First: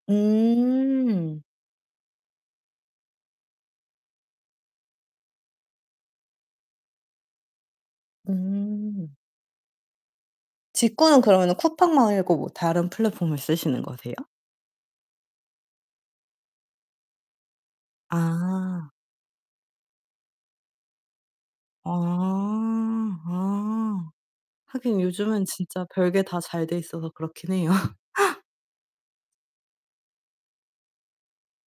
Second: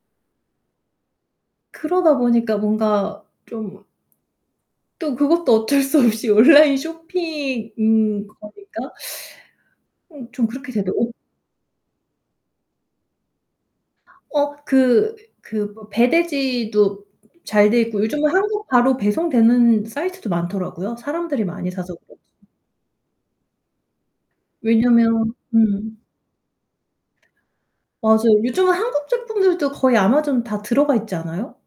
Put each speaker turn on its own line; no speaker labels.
음.
그러다 보니까 뭔가 좀 또 그것도 어쩔 수 없이 온라인 쇼핑인 거니까
음.
음 좀 그렇게 돼도 어
직구는 그러면은 쿠팡 말고 뭐 다른 플랫폼을 쓰시는 거세요?
어 그 그 뭐 배대지도 잘 돼 있고 요즘은 한국
아.
바로 배송되는 사이트도 많더라고요, 사람들이 많이 사서 그런지.
아. 아. 하긴
왜냐면
요즘은 진짜
음.
별게 다 잘 돼 있어서 그렇긴 해요.
맞아요. 요즘은 한국 제품들도 거의 아마존 다 들어가 있지 않아요?